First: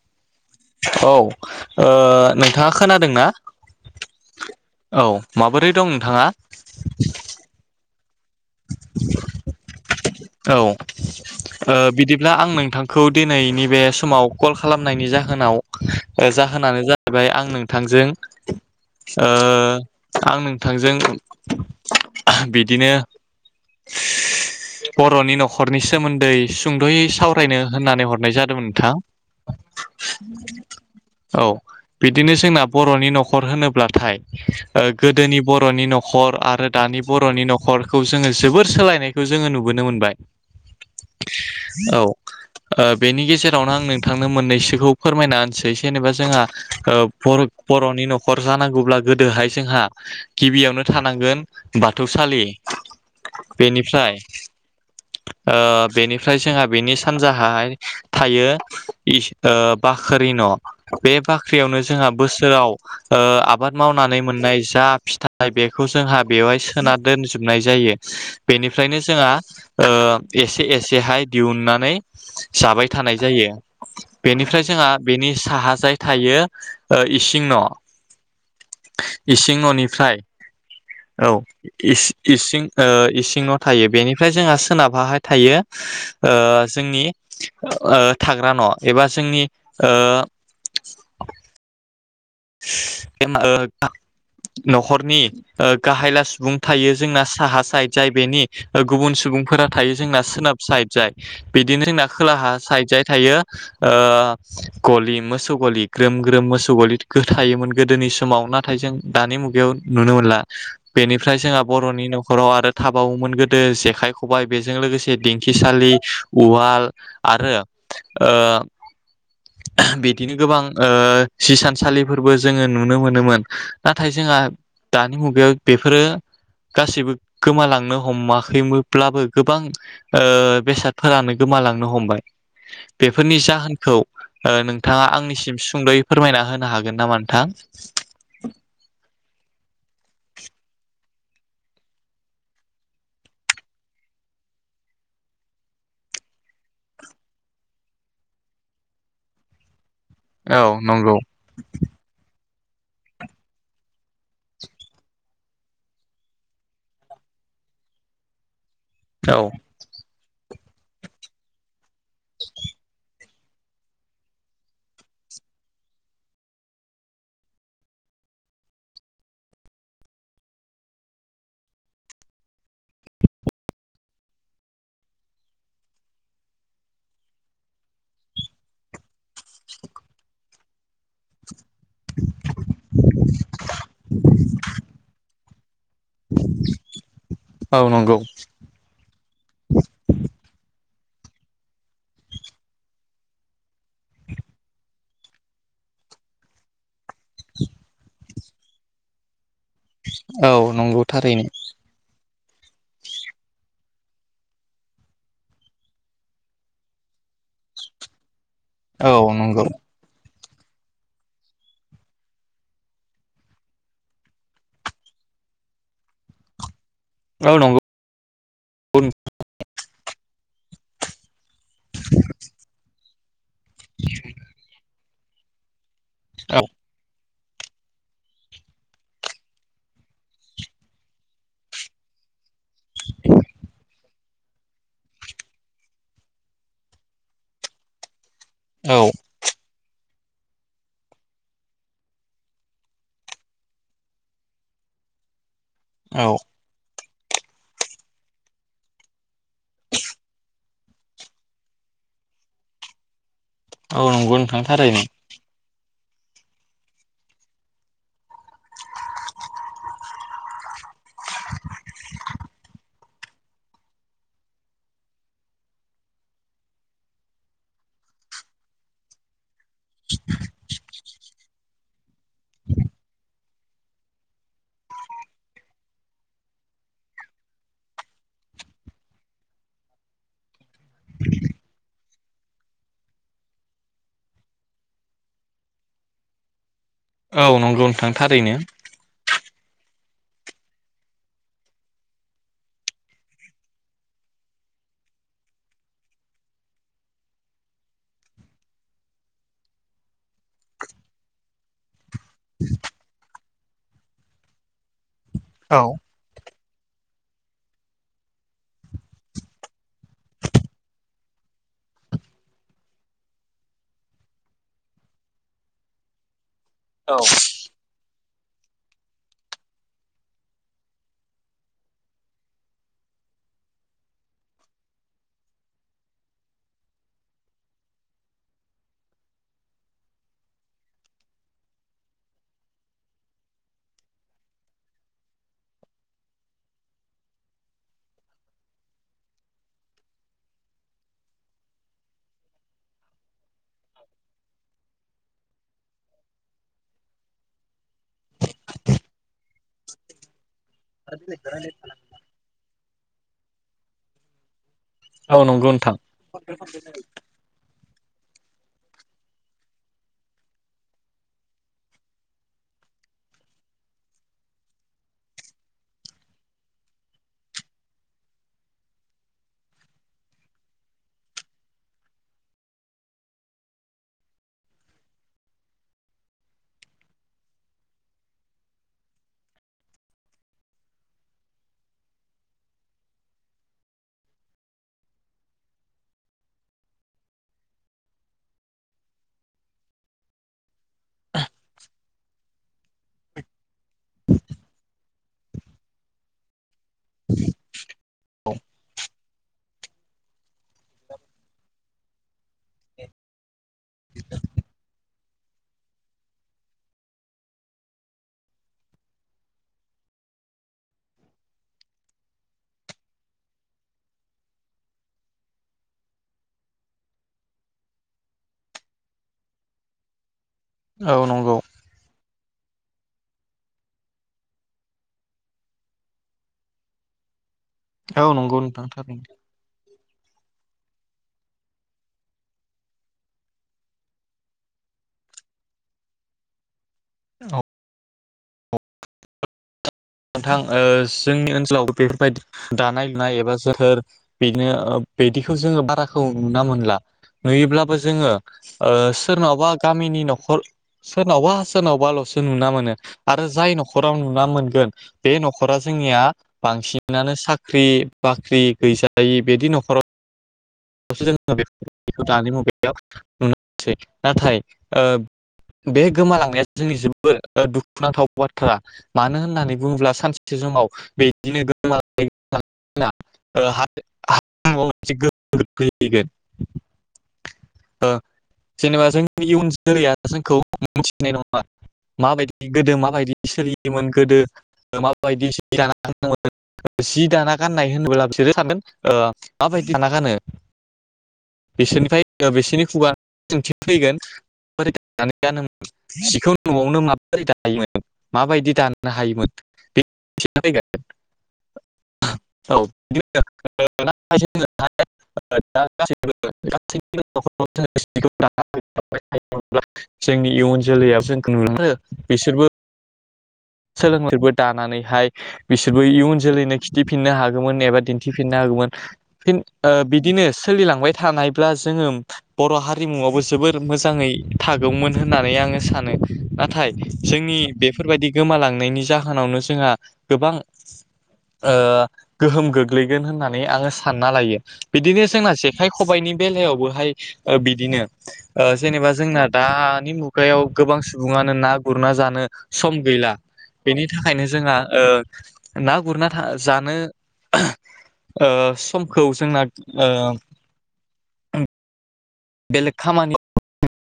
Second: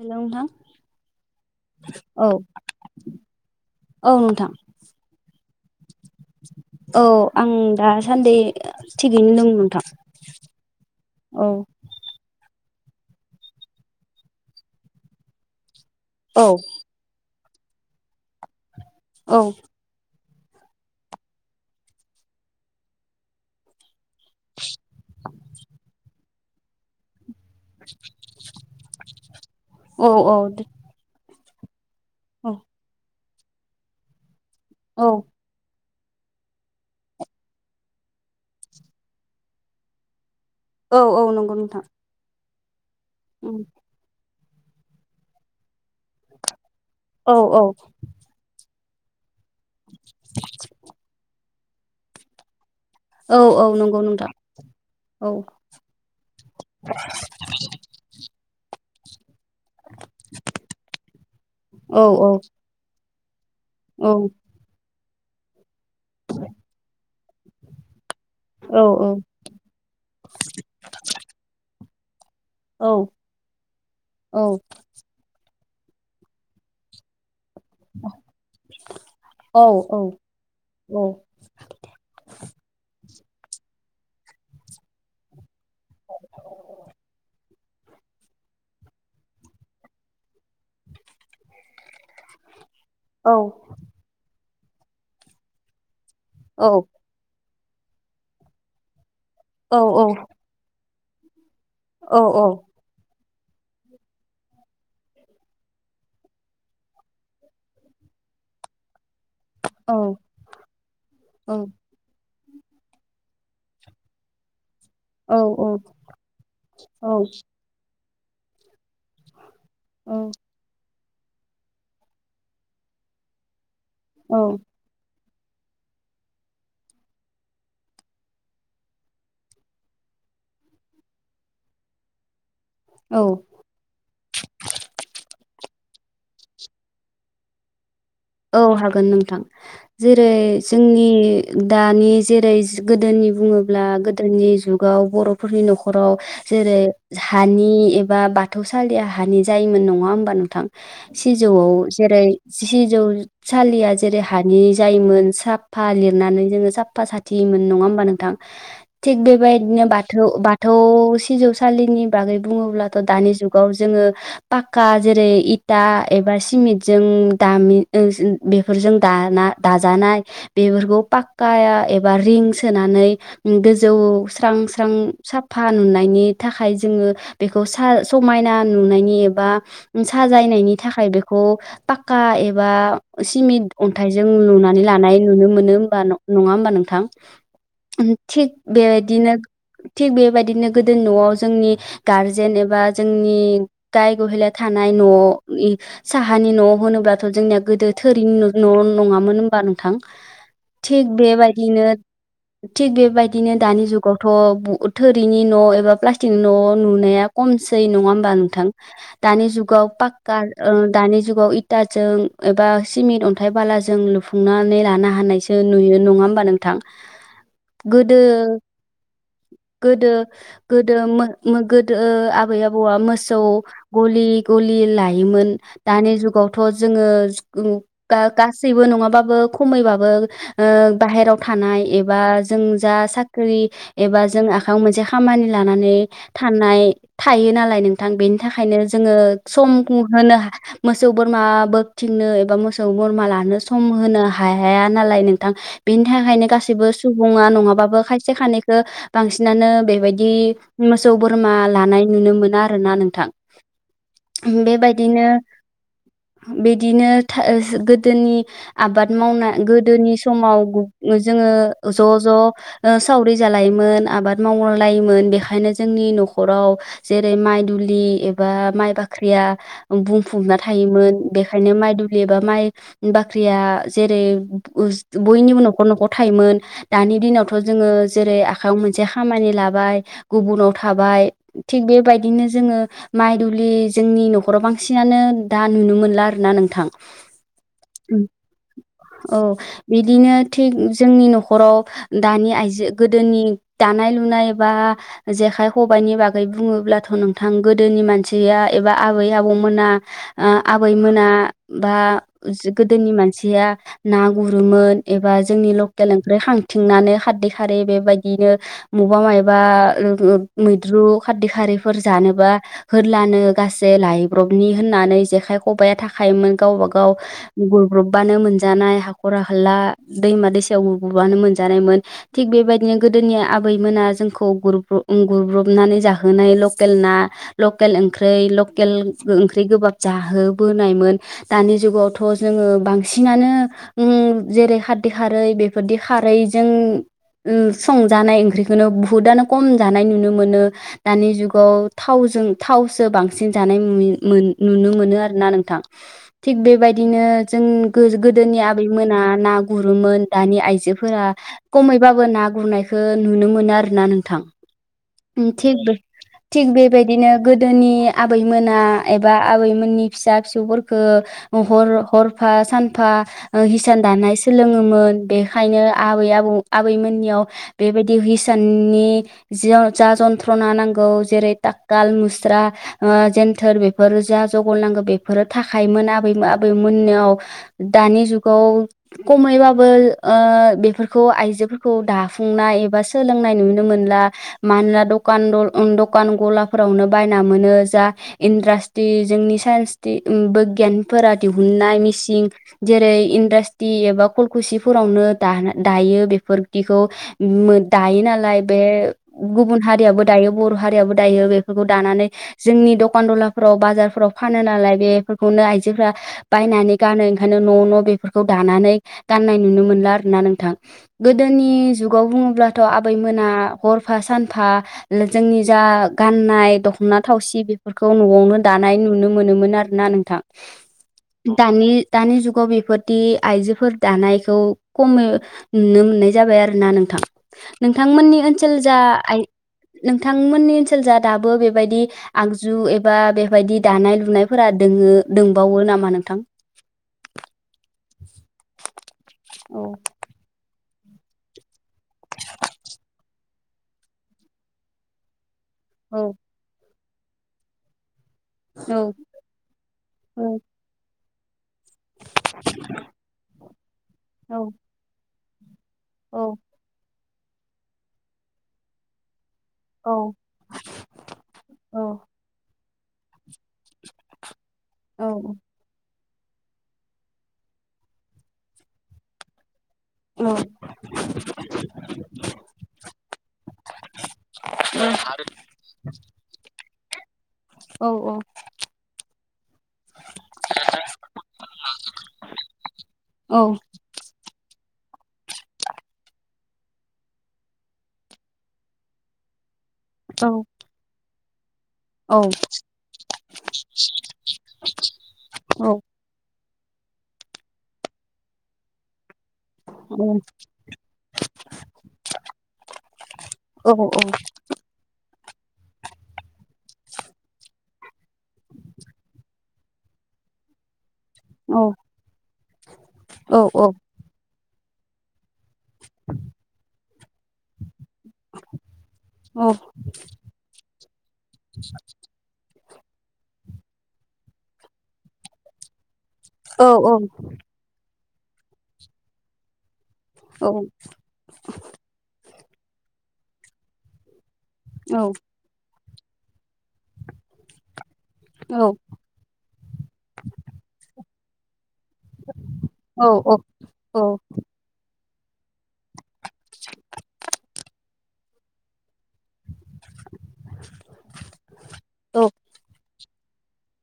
Hello नोंथां औ ओ औ नोंथाङा खोनादों ना औ नोंथां औ माबोरै दं नोंथाङा? औ आं दासान्दि थिगैनो दं नोंथां। औ औ बिदिब्ला ओ आं नोंथां खौ दिनैनि बेे समाव कल खालामनायनि जाहोनाव औ जाहोनानो जाहैबाय आं नों थांजों औ आं नोंथांजों बिदिनो बर'नि न'खरनि सोमोन्दै सुंद'यै सावराय रायनो होननानै हरनाय जादों नोंथां औ औ औ बिदिनो जोंना बर'नि न'खर होनोब्लाथाय औ गोदोनि बर'नि न'खर हर आरो दानि बर'नि न'खरखौ जोङो जोबोर सोलायनायखौ जोङो नुबोनो मोनबाय औ औ नंगौ नोंथां औ बेनि गेजेरावनो आं नोंथांनो मोननैसोखौ फोरमायना होनसै जेनेबा जोंहा ओ औ बर'नि न'खर जानांगौब्ला गोदोहाय जोंहा गिबियावनो थानांगोन बाथौसालि औ औ नंगौ बेनिफ्राय नोंथां औ ओ बेनिफ्राय जोंहा बेनि सानजाहाय थायो ओ बाख्रि न' बे बाख्रियावनो औ जोंहा औ बोसोराव आबाद औ मावनानै मोननाय जा फिथाइ बे खौ जोंहा बेवहाय सोना दोनजोबनाय जायो औ बेनिफ्रायनो जोंहा ओ एसे एसेहाय दिहुननानै जाबाय औ थानाय जायो औ बेनिफ्राय जोंहा बेनि साहा जाय थायो इसिं न' इसिं औ औ न'निफ्राय औ इस इसिं ओ इसिं सिं नआव थायो बेनिफ्राय जोंहा सोनाबाहाय थायो ओ जोंनि ओ थाग्रा न' एबा जोंनि ओ ओ न'खरनि ओ गाहाय सुबुं औ थायो जोंना साहा साइद जाय बेनि गुबुन सुबुंफोरा थायो जोंना सोनाब साइद जाय बिदिनो जोंना खोलाहा औ साइड जाय थायो। ओ गलि मोसौ गलि ग्रोम ग्रोम मोसौ गलि गोथायोमोन गोदोनि समाव नाथाय जों दानि मुगायाव नुनो मोनला बेनिफ्राय जोंहा बर'नि न ' न'खराव आरो थाबावोमोन गोदो जेखाय खबाइ बे बेजों लोगोसे दिंखिसालि उवाल आरो ओ बिदिनो गोबां ओ सिसानसालिफोरबो जोङो नुनो मोनोमोन नाथाय औ जोंहा दानि मुगायाव बेफोरो गासिबो गोमालांनो हमाखैमोनब्लाबो गोबां ओ बेसादफोरानो गो मालांनो हमबाय बेफोरनि जाहोनखौ नोंथाङा आंनिसिम सुंद'यै फोरमायना होनो हागोन होन नामा नोंथां औ हागोन नोंथां जेरै जोंनि दानि जेरै गोदोनि बुङोब्ला गोदोनि जाव बर'फोरनि न'खराव जेरै हानि एबा बाथौसालिया ह जायोमोन नङा होमबा औ नोंथां नंगौ सिजौआव जेरै सिजौ सालिया जेरै हानि जायोमोन साफा लिरनानै जोङो साफा साथिहोयोमोन नङा होमबा नोंथां थिग औ बेबायदिनो बाथौ बा थौ सिजौसालिनि बागै बुङोब्लाथ' दानि जुगाव जोङो पाक्का जेरै दा एबा सिमेन्टजों दामि बेफोरजों दाना दाजानाय बेफोरखौ पाक्काया एबा रिंस सोनानै गोजौ स्रां स्रां साफा नुनायनि थाखाय जोङो बेखौ समायना नुनायनि एबा बा साजायनायनि थाखाय बेखौ ए लुनानै लानाय नुनो मोनो होमबा नङा होमबा नोंथां औ नंगौ थिग बेबायदिनो थिग बेबायदिनो गोदो न'आव जोंनि गारजेन एबा जोंनि गाय गहला थानाय न'वाव साहानि न' होनोब्लाथ' जोंनिया गोदो थोरिनि न' नङामोन होमबा नोंथां औ नंगौ थिग थारैनो बेबायदिनो थिग बेबायदिनो दानि जुगावथ' थोरिनि न' एबा प्लास्टिकनि न' नुनाया खमै नङा होमबा नोंथां औ दानि नंगौ जुगाव पाका दा जुगाव इटा जों एबा सिमेन्ट अन्थाइ बालाजों लुफुंनानै लानो हानायसो नुयो नङा होमबा नोंथां औ नंगौ गोदो गोदो गोदो मो मोगो गोदो आबै आबौआ मोसौ गलि गलि लायोमोन दानि जु औ थ' जोङो गासैबो नङाबाबो खमैबाबो ओ बाहेराव थानाय एबा जों जा साख्रि एबा जों आखायाव मोनसे खामानि लानानै थानाय थायो। नालाय नोंथां बेनि थाखायनो औ जोङो सम होनो मोसौ बोरमा बोखथिंनो एबा मोसौ बोरमा लानो सम होनो हाया नालाय नोंथां बेनि औ थाखायनो गासैबो सुबुङा नङाबाबो खायसे खानैखौ बांसिनानो बेबायदि मोसौ बोरमा लानाय नुनो मोना आरोना नोंथां औ नंगौ नोंथां थारैनो बेबायदिनो बिदिनो गोदोनि आबाद मावनाय गोदोनि समाव गु जोङो ज' ज' सावरि जालायोमोन आबाद मावलायोमोन बेनिखायनो जोंनि न'खराव जेरै माइ दु ब्लि एबा माइ बाख्रि बुंफुबना था थायोमोन बेखायनो माइ दुलि एबा माइ बाख्रिया जेरै बयनि उनाव न'खर न'खर थायोमोन दानि दिनावथ' जोङो जेरै आखयाव मोनसे खामानि लाबाय गुबुनाव थाबाय थिग बेबायदिनो जोङो माइ दुलि जोंनि न'खराव बांसिनानो दा नुनो मोनला आरो ना नोंथां औ नंगौ नोंथां थारैनो औ बिदिनो थिग जोंनि न'खराव दानि आइजो गोदोनि दानाय लुनाय बा जेखाइ खबाइनि बागै बुङोब्लाथ' नोंथां गोदोनि मानसिया एबा आबै आबौमोना। ना आबैमोना बा गोदोनि मानसिया ना गुरोमोन। एबा जोंनि औ लकेल ओंख्रै खां थिंनानै खारदै खारो बेबायदिनो बबेबा माबा मैद्रु खारदै खार रै जानोबा हलानो गास लायब्रनि होननानै जेखाइ खबाइआ थाखायायोमोन गावबा गाव औ गुरब्र बानो मोनजानाय हाख'र हाला दैमा दैसायाव बबानो मोनजानायमोन। थिग बेबायदिनो गोद दोनिया आबैमोना जोंखौ गुरब्रबनानै जाहोनाय लकेल ना लकेल ओं ख्रै लकेल ओंख्रि गोबाब जाहोबोनायमोन। दानि जुगावथ' जोङो बांसिनानो उम जेरै खा रदै खारै बेफोरदि खारैजों संजानाय ओंख्रिखौनो बुहुतआनो खम जानाय नुनो मोनो। दानि जुगाव थाव जों थावसो बांसिन जानाय मोन नुनो मोनो आरोना नोंथां। थि बेबायदिनो जों गोदोनि आबै मोनोना ना गु रोमोन। दानि आइजोफोरा खमैबाबो ना गुरनायखौ नुनो मोनो आरो ना नोंथां। औ नंगौ थिग नोंथां थिग बेबायदिनो गोदोनि आबैमोना एब बा आबैमोननि फिसा फिसौफोरखौ हर हरफा सानफा हिसान दान नाय सोलोङोमोन। बेखायनो आबै आबौ आबैमोननियाव बेबायदि हिसाननि जा जन्थ्रना नांगौ जेरै ततकाल मुस्रा जोन्थोर बे फोर जा जग नांगौ बेफोरो थाखायोमोन आबैमोन आबैमोननियाव दानि जुगाव खमैबाबो ओ बेफोरखौ आइजोफोरखौ दाफुंनाय एबा सोलोंनाय नुनो मोन ला। मानोना दखान गलाफोरावनो बायना मोनो जा इनद्रा दि जोंनि साइन्स टि उम बोगियानफोरा दिहुननाय मिसिं जेरै इण्डास्ट एबा खलखुसिफोरावनो दाना दायो बेफोरदिखौ मो दायो नालाय बे गुबुन हारियाबो दायो बर' हारियाबो दायो बेफोरखौ दानानै जोंनि दकान दला फोराव बाजारफोराव फानो नालाय बे खौनो आइजोफोरा बायनानै गानो ओंखायनो न' न' बेफोरखौ दानानै गाननाय नुनो मोनला आरोना। नोंथां गोदोनि जुगाव बुङोब्लाथ' आबैमोना हरफा सानफा जोंनि जा गाननाय दख'ना थावसि बेफोरखौ न'आवनो दानाय नुनो मोनोमोन आरोना नोंथां औ नंगौ दानि दानि जु गाव बेफोरदि आइजोफोर दानायखौ खमो नुनो मोननाय जाबाय आरोना नोंथां। औ नोंथांमोननि नंगौ ओनसोल नोंथां जा थारैनो आइ नोंथांमोननि सोलजा दाबो बेबायदि आगजु एबा बे बेफोरबायदि दानाय लुनायफोरा दोङो दोंबावो नामा नोंथां? औ। अह। नोंथां ओ जोंनि ओनसोलाव बेफोरबायदि दानाय लुनाय एबा जोथोर बेदिनो ओ बिदि बेखौ जोङो औ बाराखौ नुना मोनला नुयोब्लाबो जोङो ओ औ सोरनावबा गामिनि न'खर सोरनावबा सोरनावबाल'सो नुना मोनो आरो जाय न'खराव नुना औ मोनगोन बे न'ख खरा जोंनिया बांसिनानो साख्रि बाख्रि गैजायि बिदि न'खराव औ औ [unintelligible] नुनो मोनसै नाथाय ओ बे गोमालांनाया जोंनि जोबोर दुखुनांथाव बाथ्रा मानो होननानै बुङोब्ला औ सानसे समाव बिदिनो [unintelligible] [unintelligible] औ ओ औ। जेनेबा जोंनि इयुन जोलैया जोंखौ मोनथिनाय नङा। माबायदि गोदो माबायदि सोलियोमोन गोदो माबायदि सोलिना दंमोन जि दाना गाननाय होनोबोला बिसोरो सानगोन ओ माबायदि दाना गानो बिसोरनिफ्राय बिसोरनि खुगा सोंथि फैगोन माबोरै दानानै गानोमोन जिखौ न'आवनो माबोरै दायोमोन माबायदि दानो हायोमोन बे मिथिना फैगोन [unintelligible] औ [unintelligible] [unintelligible] [unintelligible] जोंनि इयुन जोलैया जोंखौ [unintelligible] बिसोरबो [unintelligible] दानानैहाय बिसोरबो इयुन जोलैनो खिथिफिननो हागोमोन एबा दि न्थिफिननो हागोमोन फिन ओ बिदिनो सोलिलांबाय थानायब्ला जोङो बर' हा मुवाबो जोबोर मोजाङै थागौमोन होननानै आङो सानो। नाथाय जोंनि बेफोरबायदि गोमालांनायनि जाहोनावनो जोंहा गोबां ओ गोहोम गोग्लैगोन होननानै आङो सानना लायो बिदिनो जोंना जेखाइ खबाइनि बेलायावबोहाय ओ बिदिनो ओ जेनेबा जोंना दानि मुगायाव गोबां सुबुङानो ना गुरना जानो सम गैला बेनि थाखायनो जोंहा ओ ओ ना गुरना था जानो ओ समखौ जोंना ओ [inaudible] बेलेग खामानि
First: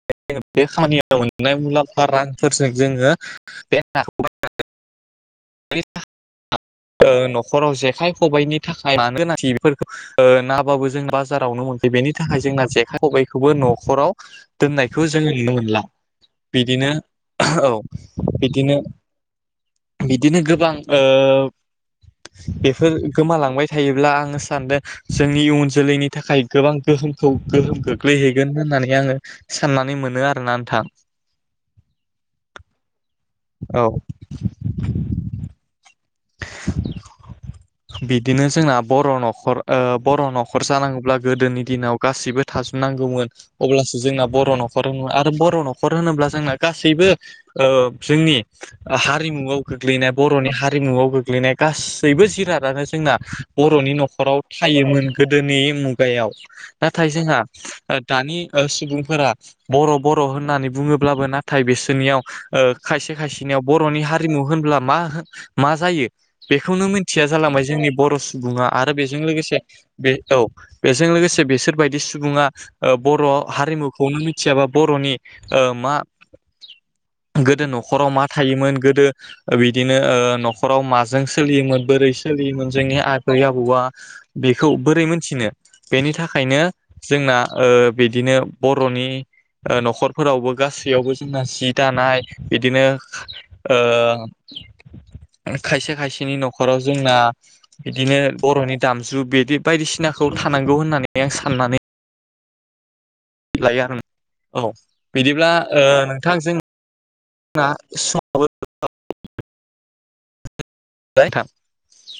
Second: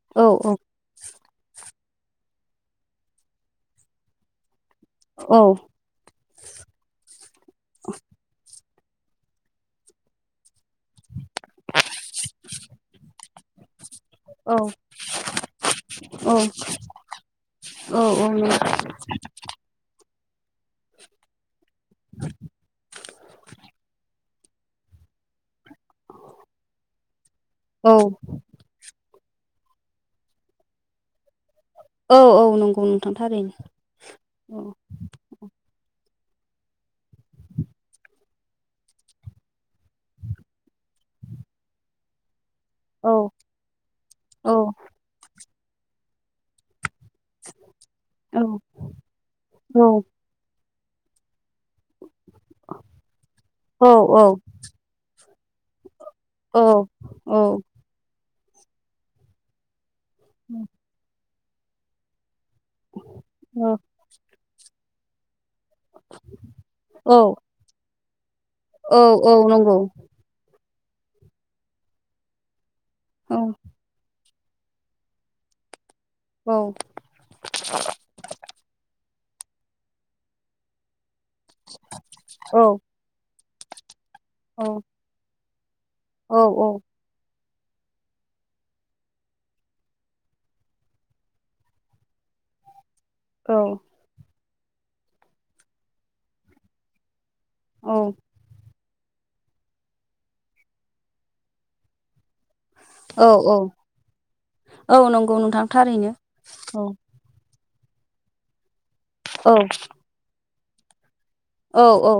[unintelligible] [unintelligible] ओ न'खराव जेखाइ खबायाइनि थाखाय मानो गोनांथि बेफोरखौ ओ नाबो जों बाजारावनो मोनखायो बेनि थाखाय जोंना जेखाइ खबाइखौबो न'खराव दोननायखौ जोङो नुनो मोनला बिदिनो औ बिदिनो बिदिनो गोबां ओ बेफोर गोमालांबाय थायोब्ला आङो सानदों जोंनि इयुन जोलैनि थाखाय गोबां गोहोमखौ गोहोम गोग्लैहैगोन होननानै आङो साननानै मोनो आरोना नोंथां औ औ नंगौ नोंथां औ थारैनो औ। [inaudible] [inaudible] बिदिनो जोंना बर' न'खर ओ बर' न'खर जानाङोब्ला गोदोनि दिनाव गासिबो औ थाजोबनांगौमोन अब्लासो जोंना औ बर' न'खर होनो आरो बर' न'खर होनोब्ला जोंना गासैबो ओ जोंनि औ हारिमुआव गोग्लैनाय बर'नि हारिमुआव गोग्लैनाय गासैबो जिरादानो जोंना बर'नि औ औ न'खराव थायोमोन गोदोनि मु गायाव नाथाय ओ जोंहा ओ दानि ओ सुबुंफोरा बर' बर' होननानै बुङोब्लाबो नाथाय बिसोरनियाव ओ खायसे खायसेनियाव बर'नि हारिमु होनब्ला मा होन मा जायो बेखौनो औ मिथिया जालांबाय जोंनि बर' सु बुङा आरो बेजों औ लोगोसे नंगौ बे औ बेजों लोगोसे बेसोरबायदि सुबुङा ओ बर' औ हारिमुखौनो मिथियाबा बर'नि ओ मा औ गोदो न'खराव मा थायोमोन गोदो बिदिनो ओ न'खराव मा जों सोलियोमोन बोरै औ सोलियोमोन जोंनि आबै आबौआ औ बेखौ बोरै मोनथिनो बेनि थाखायनो जोंना ओ बिदिनो बर'नि ओ न'खरफोरावबो गासैयावबो जोंना जि दानाय बिदिनो ओ खायसे खायसेनि न'खराव जोंना बिदिनो बर'नि दामजु बेदि बायदिसिनाखौ थानांगौ होननानै आं साननानै औ लायो आरो औ नंगौ बिदिब्ला नोंथां ओ थारैनो नोंथां जों औ ना समाबो [unintelligible] औ जाबाय नोंथां औ औ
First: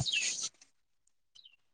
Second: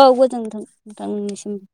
औ गोजोनथों नोंथांनिसिम उम।